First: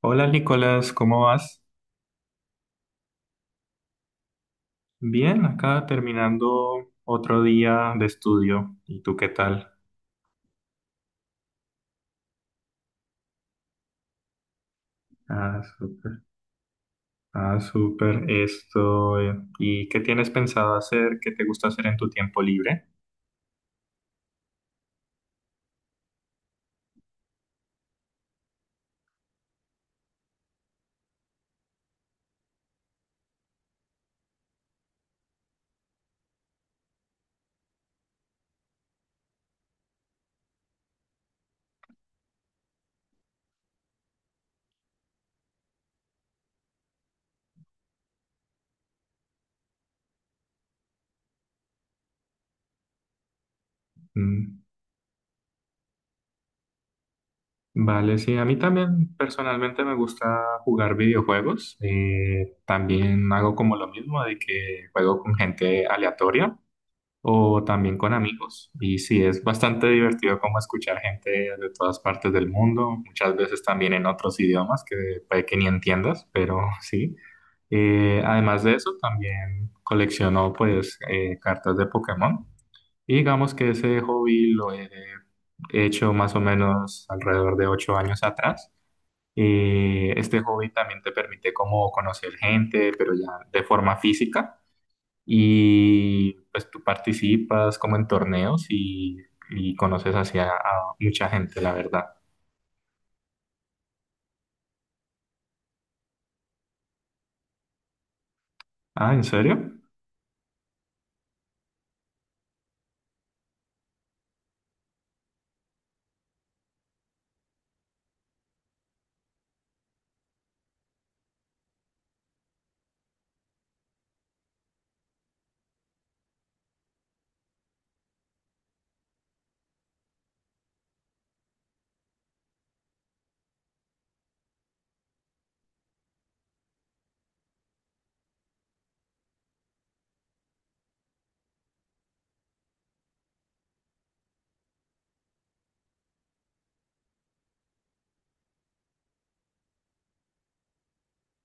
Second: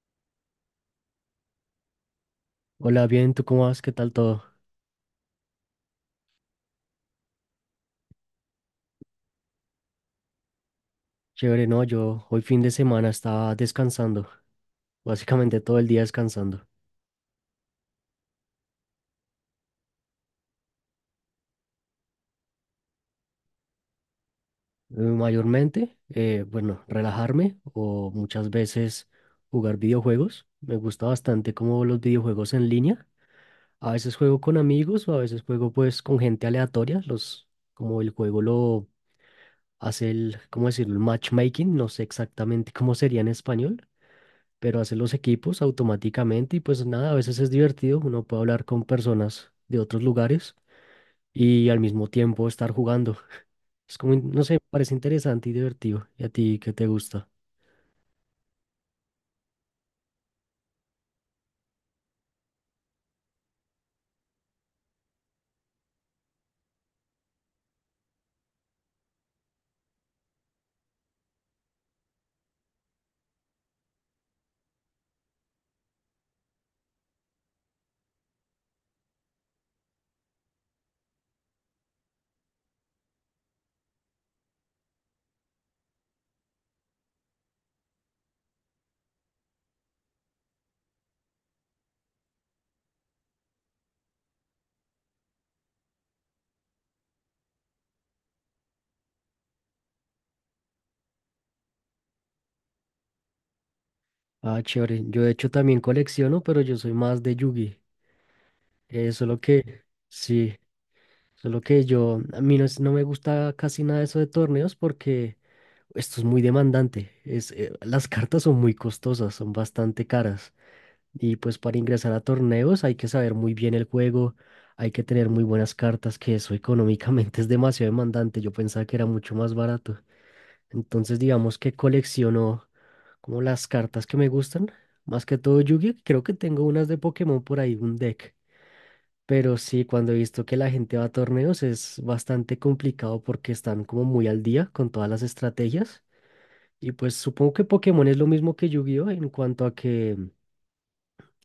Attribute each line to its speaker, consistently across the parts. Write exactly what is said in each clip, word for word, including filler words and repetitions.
Speaker 1: Hola Nicolás, ¿cómo vas?
Speaker 2: Hola, bien, ¿tú cómo vas? ¿Qué tal todo?
Speaker 1: Bien, acá terminando otro día de estudio. ¿Y tú qué tal?
Speaker 2: Chévere, no, yo hoy fin de semana estaba descansando, básicamente
Speaker 1: Ah,
Speaker 2: todo el día
Speaker 1: súper.
Speaker 2: descansando.
Speaker 1: Ah, súper. Esto. Eh, ¿Y qué tienes pensado hacer? ¿Qué te gusta hacer en tu tiempo libre?
Speaker 2: Eh, Mayormente, eh, bueno, relajarme o muchas veces jugar videojuegos. Me gusta bastante como los videojuegos en línea. A veces juego con amigos o a veces juego pues con gente aleatoria, los, como el juego lo hace el, ¿cómo decirlo? El matchmaking, no sé exactamente cómo sería en español, pero hace los equipos automáticamente y pues nada, a veces es divertido, uno puede hablar con personas de otros lugares y al mismo tiempo estar jugando. Es como, in- no sé,
Speaker 1: Mm,
Speaker 2: parece interesante y divertido. ¿Y a ti qué te gusta?
Speaker 1: vale, sí, a mí también personalmente me gusta jugar videojuegos. Eh, también hago como lo mismo de que juego con gente aleatoria, o también con amigos. Y sí, es bastante divertido como escuchar gente de todas partes del mundo, muchas veces también en otros idiomas que puede que ni entiendas, pero sí. Eh, además de eso, también colecciono, pues eh, cartas de Pokémon. Y digamos que ese hobby lo he hecho más o menos alrededor de ocho años atrás. Eh, este hobby también te permite como conocer gente, pero ya de forma física, y pues tú participas como en torneos y, y conoces hacia a mucha gente, la verdad.
Speaker 2: Ah, chévere. Yo de hecho también colecciono, pero yo soy más de Yugi. Eh,
Speaker 1: Ah, ¿en
Speaker 2: solo
Speaker 1: serio?
Speaker 2: que, sí, solo que yo, a mí no, es- no me gusta casi nada eso de torneos porque esto es muy demandante. Es, eh, las cartas son muy costosas, son bastante caras. Y pues para ingresar a torneos hay que saber muy bien el juego, hay que tener muy buenas cartas, que eso económicamente es demasiado demandante. Yo pensaba que era mucho más barato. Entonces digamos que colecciono como las cartas que me gustan, más que todo Yu-Gi-Oh! Creo que tengo unas de Pokémon por ahí, un deck. Pero sí, cuando he visto que la gente va a torneos es bastante complicado porque están como muy al día con todas las estrategias. Y pues supongo que Pokémon es lo mismo que Yu-Gi-Oh! En cuanto a que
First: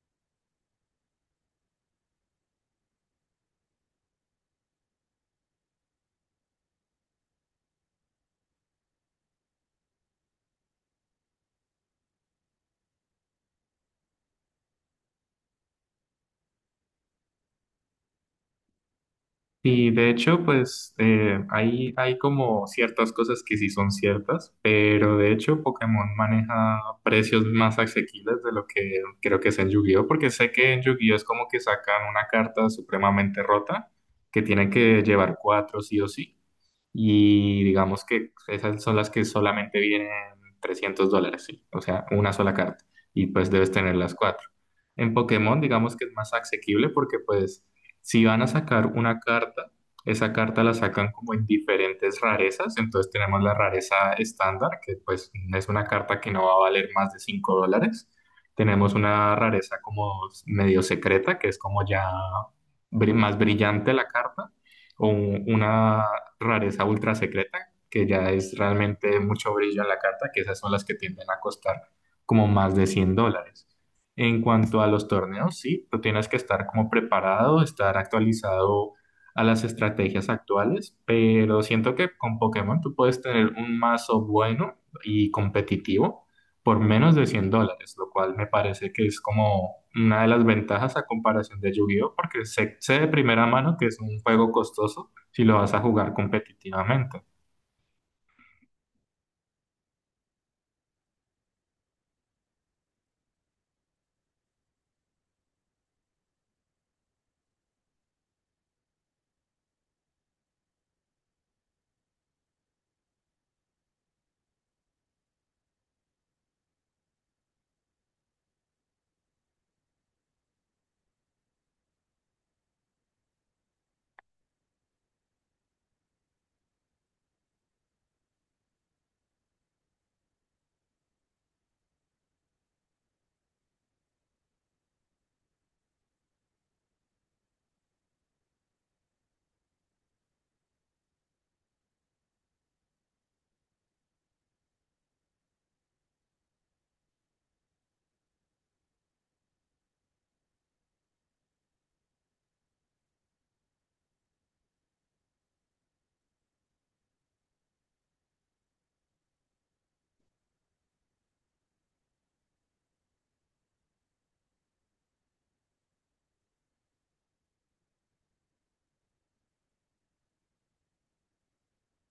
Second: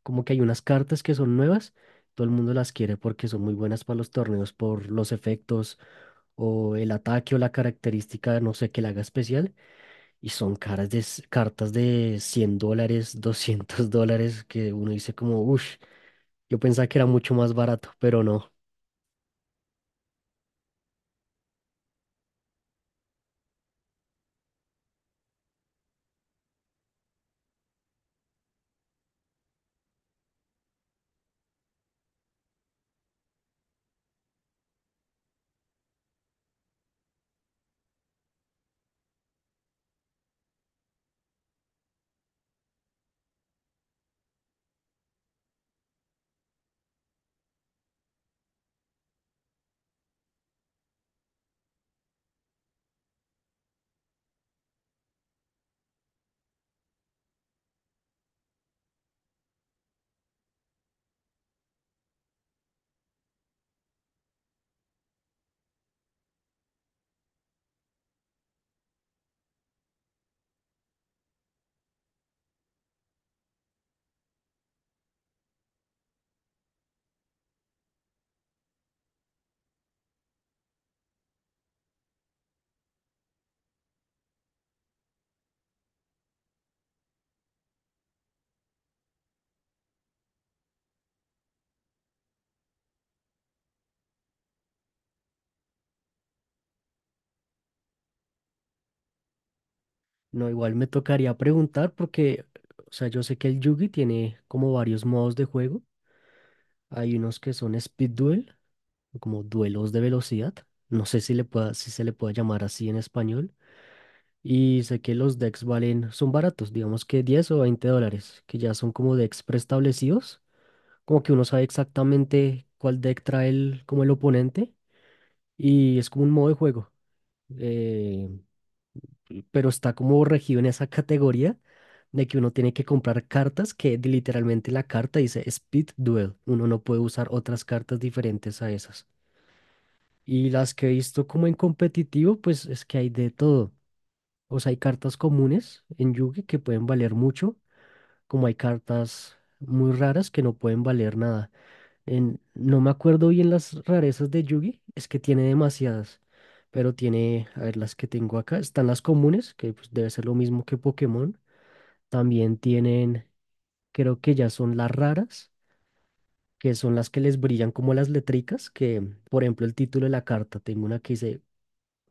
Speaker 2: como que hay unas cartas que son nuevas, todo el mundo las quiere porque son muy buenas para los torneos por los efectos o el ataque o la característica, no sé, que la haga especial. Y son caras de, s- cartas de cien dólares, doscientos dólares, que uno dice como, uff, yo pensaba que era mucho más barato, pero no.
Speaker 1: Y de hecho, pues eh, hay, hay como ciertas cosas que sí son ciertas, pero de hecho Pokémon maneja precios más asequibles de lo que creo que es en Yu-Gi-Oh, porque sé que en Yu-Gi-Oh es como que sacan una carta supremamente rota que tienen que llevar cuatro sí o sí, y digamos que esas son las que solamente vienen trescientos dólares, sí. O sea, una sola carta, y pues debes tener las cuatro. En Pokémon, digamos que es más asequible porque pues si van a sacar una carta, esa carta la sacan como en diferentes rarezas. Entonces tenemos la rareza estándar, que pues es una carta que no va a valer más de cinco dólares. Tenemos una rareza como medio secreta, que es como ya bri- más brillante la carta. O un- una rareza ultra secreta, que ya es realmente mucho brillo en la carta, que esas son las que tienden a costar como más de cien dólares. En cuanto a los torneos, sí, tú tienes que estar como preparado, estar actualizado a las estrategias actuales, pero siento que con Pokémon tú puedes tener un mazo bueno y competitivo por menos de cien dólares, lo cual me parece que es como una de las ventajas a comparación de Yu-Gi-Oh, porque sé, sé de primera mano que es un juego costoso si lo vas a jugar competitivamente.
Speaker 2: No, igual me tocaría preguntar porque, o sea, yo sé que el Yugi tiene como varios modos de juego. Hay unos que son Speed Duel, como duelos de velocidad. No sé si le pueda, si se le puede llamar así en español. Y sé que los decks valen, son baratos, digamos que diez o veinte dólares, que ya son como decks preestablecidos, como que uno sabe exactamente cuál deck trae el, como el oponente, y es como un modo de juego, eh, pero está como regido en esa categoría de que uno tiene que comprar cartas que literalmente la carta dice Speed Duel, uno no puede usar otras cartas diferentes a esas. Y las que he visto como en competitivo, pues es que hay de todo. O sea, hay cartas comunes en Yugi que pueden valer mucho, como hay cartas muy raras que no pueden valer nada. En, no me acuerdo bien las rarezas de Yugi, es que tiene demasiadas, pero tiene, a ver, las que tengo acá, están las comunes, que pues, debe ser lo mismo que Pokémon. También tienen, creo que ya son las raras, que son las que les brillan como las letricas, que por ejemplo el título de la carta, tengo una que dice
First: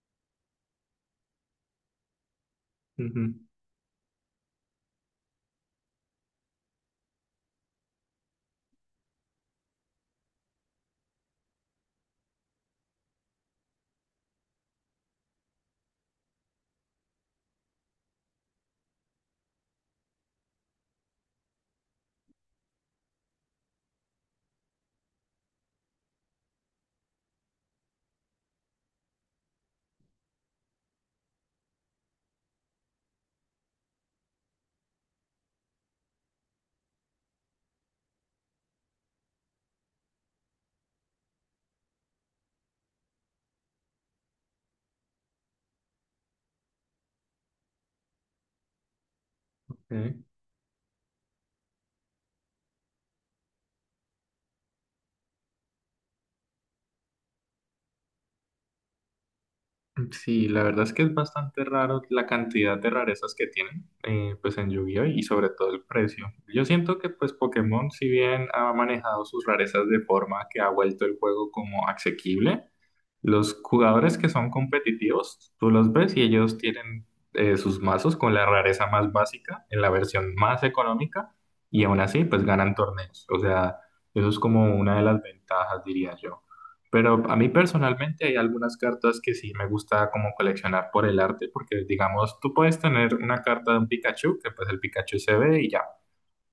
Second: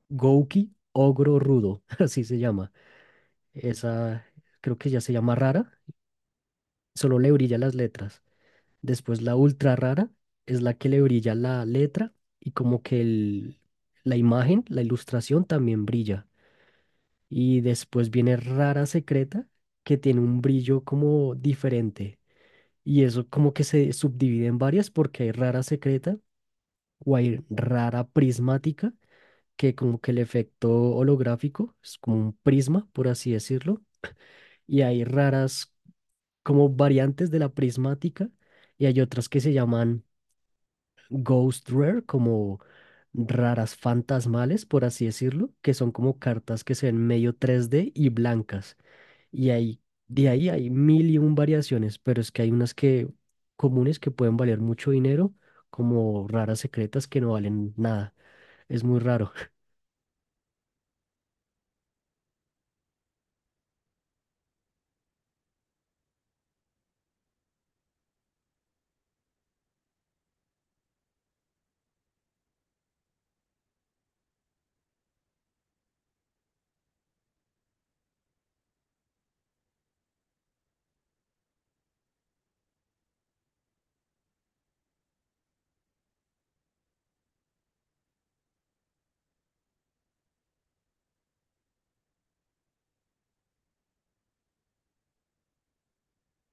Speaker 2: Gouki Ogro Rudo, así se llama.
Speaker 1: Ujú.
Speaker 2: Esa creo que ya se llama rara, solo le brilla las letras. Después la ultra rara es la que le brilla la letra y como que el- la imagen, la ilustración también brilla. Y después viene rara secreta que tiene un brillo como diferente. Y eso como que se subdivide en varias porque hay rara secreta o hay rara prismática que como que el efecto holográfico es como un prisma, por así decirlo, y hay raras como variantes de la prismática y hay otras que se llaman ghost rare, como raras fantasmales, por así decirlo, que son como cartas que se ven medio tres D y blancas. Y ahí,
Speaker 1: Ok.
Speaker 2: de ahí hay mil y un variaciones, pero es que hay unas que comunes que pueden valer mucho dinero, como raras secretas que no valen nada. Es muy raro.
Speaker 1: Mm, sí, la verdad es que es bastante raro la cantidad de rarezas que tienen, eh, pues en Yu-Gi-Oh! Y sobre todo el precio. Yo siento que pues Pokémon, si bien ha manejado sus rarezas de forma que ha vuelto el juego como asequible, los jugadores que son competitivos, tú los ves y ellos tienen eh, sus mazos con la rareza más básica en la versión más económica, y aún así pues ganan torneos. O sea, eso es como una de las ventajas, diría yo. Pero a mí personalmente hay algunas cartas que sí me gusta como coleccionar por el arte, porque digamos, tú puedes tener una carta de un Pikachu, que pues el Pikachu se ve y ya,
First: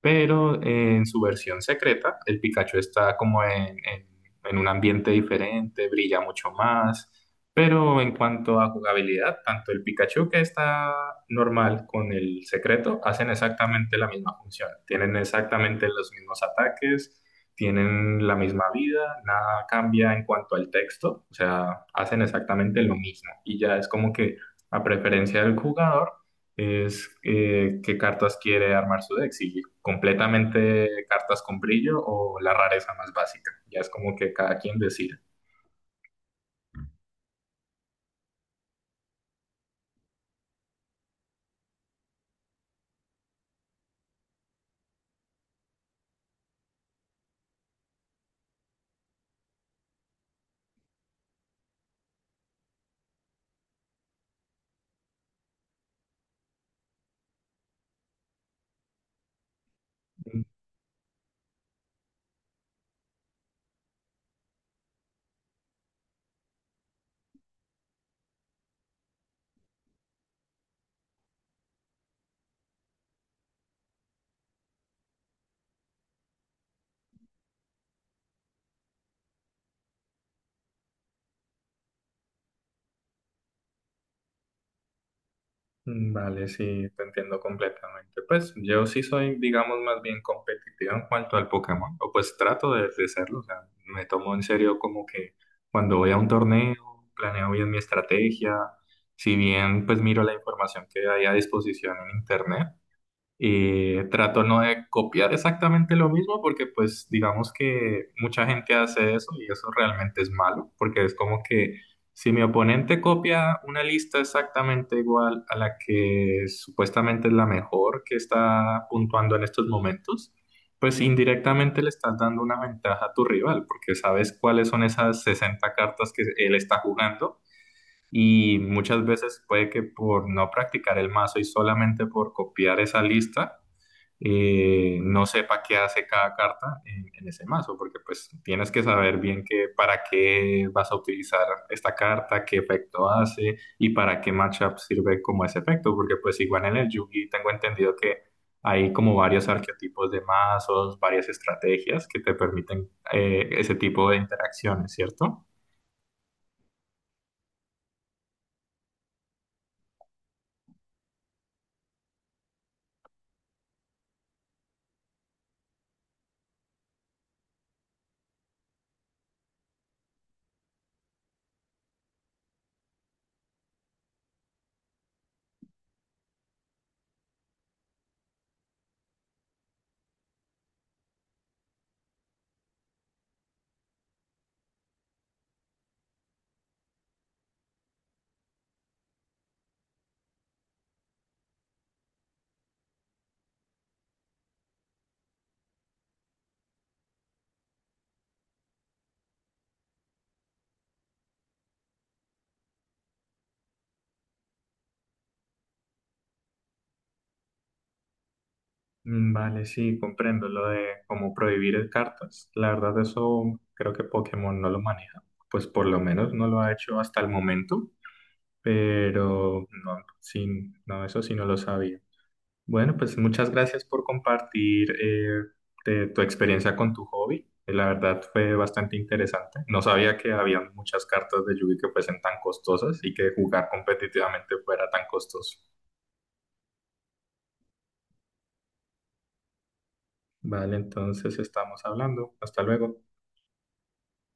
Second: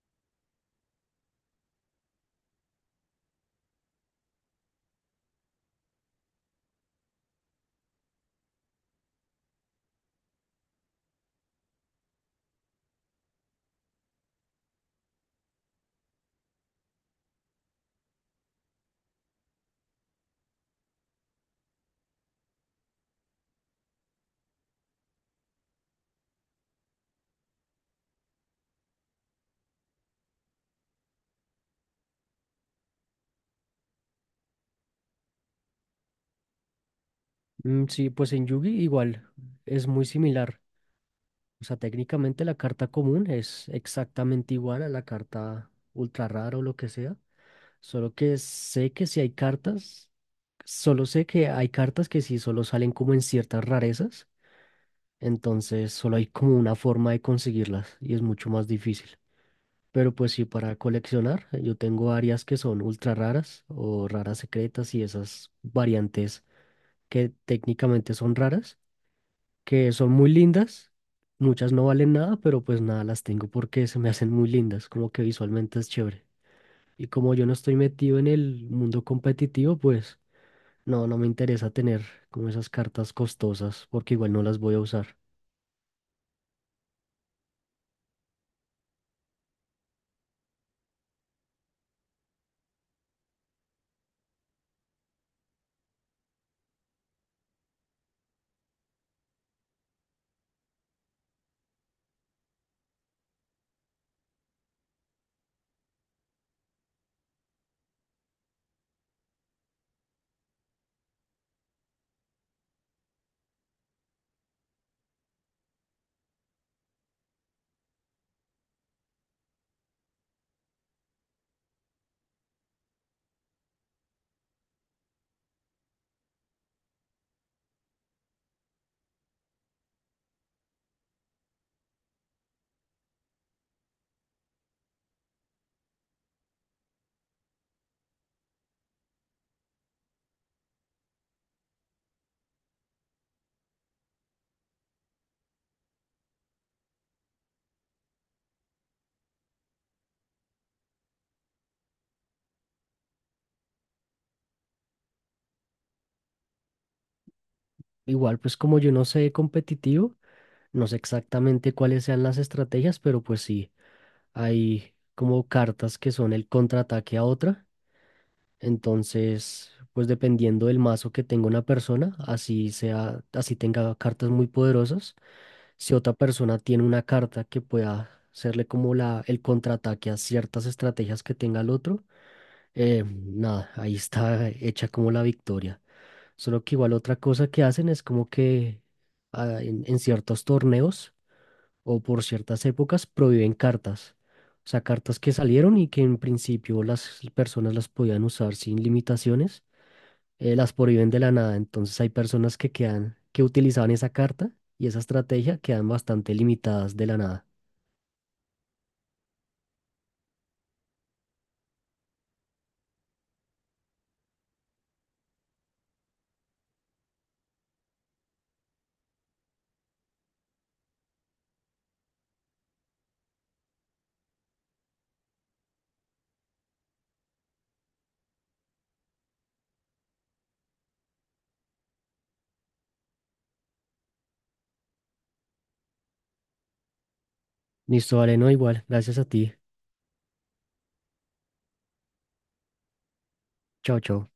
Speaker 1: pero eh, en su versión secreta, el Pikachu está como en, en- en un ambiente diferente, brilla mucho más, pero en cuanto a jugabilidad, tanto el Pikachu que está normal con el secreto hacen exactamente la misma función, tienen exactamente los mismos ataques. Tienen la misma vida, nada cambia en cuanto al texto, o sea, hacen exactamente lo mismo. Y ya es como que a preferencia del jugador, es eh, qué cartas quiere armar su deck, si completamente cartas con brillo o la rareza más básica. Ya es como que cada quien decide.
Speaker 2: Mm, sí, pues en Yugi igual es muy similar. O sea, técnicamente la carta común es exactamente igual a la carta ultra rara o lo que sea, solo que sé que si hay cartas, solo sé que hay cartas que sí solo salen como en ciertas rarezas, entonces solo hay como una forma de conseguirlas y es mucho más difícil. Pero pues
Speaker 1: Mm,
Speaker 2: sí, para coleccionar, yo tengo varias que son ultra raras o raras secretas y esas variantes que técnicamente son raras que son muy lindas. Muchas no valen nada, pero pues nada, las tengo porque se me hacen muy lindas, como que visualmente es chévere. Y como yo no estoy metido en el mundo competitivo, pues no, no me interesa tener como esas cartas costosas porque igual no las voy a usar.
Speaker 1: vale, sí, te entiendo completamente. Pues yo sí soy, digamos, más bien competitivo en cuanto al Pokémon, o pues trato de, de serlo, o sea, me tomo en serio como que cuando voy a un torneo, planeo bien mi estrategia, si bien pues miro la información que hay a disposición en internet. Eh, trato no de copiar exactamente lo mismo porque pues digamos que mucha gente hace eso y eso realmente es malo porque es como que si mi oponente copia una lista exactamente igual a la que supuestamente es la mejor que está puntuando en estos momentos, pues indirectamente le estás dando una ventaja a tu rival porque sabes cuáles son esas sesenta cartas que él está jugando. Y muchas veces puede que por no practicar el mazo y solamente por copiar esa lista, eh, no sepa qué hace cada carta en, en ese mazo, porque pues tienes que saber bien qué, para qué vas a utilizar esta carta, qué efecto hace y para qué matchup sirve como ese efecto, porque pues igual en el Yugi tengo entendido que hay como varios arquetipos de mazos, varias estrategias que te permiten eh, ese tipo de interacciones, ¿cierto?
Speaker 2: Igual, pues como yo no sé competitivo, no sé exactamente cuáles sean las estrategias, pero pues sí, hay como cartas que son el contraataque a otra. Entonces, pues dependiendo del mazo que tenga una persona, así sea, así tenga cartas muy poderosas, si otra persona tiene una carta que pueda hacerle como la, el contraataque a ciertas estrategias que tenga el otro, eh, nada, ahí está hecha como la victoria. Solo que igual otra cosa que hacen es como que ah, en, en ciertos torneos o por ciertas épocas prohíben cartas. O sea, cartas que salieron y que en principio las personas las podían usar sin limitaciones, eh, las prohíben de la nada. Entonces hay personas que quedan, que utilizaban esa carta y esa estrategia quedan bastante limitadas de la nada.
Speaker 1: Mm, vale, sí, comprendo lo de cómo prohibir cartas. La verdad, eso creo que Pokémon no lo maneja. Pues por lo menos no lo ha hecho hasta el momento, pero no, sí, no, eso sí no lo sabía. Bueno, pues muchas gracias por compartir eh, de tu experiencia con tu hobby. Eh, La verdad fue bastante interesante. No sabía que había muchas cartas de Yu-Gi que fuesen tan costosas y que jugar competitivamente fuera tan costoso.
Speaker 2: Listo, vale, no igual. Gracias a ti.
Speaker 1: Vale, entonces estamos hablando. Hasta luego.
Speaker 2: Chao, chao.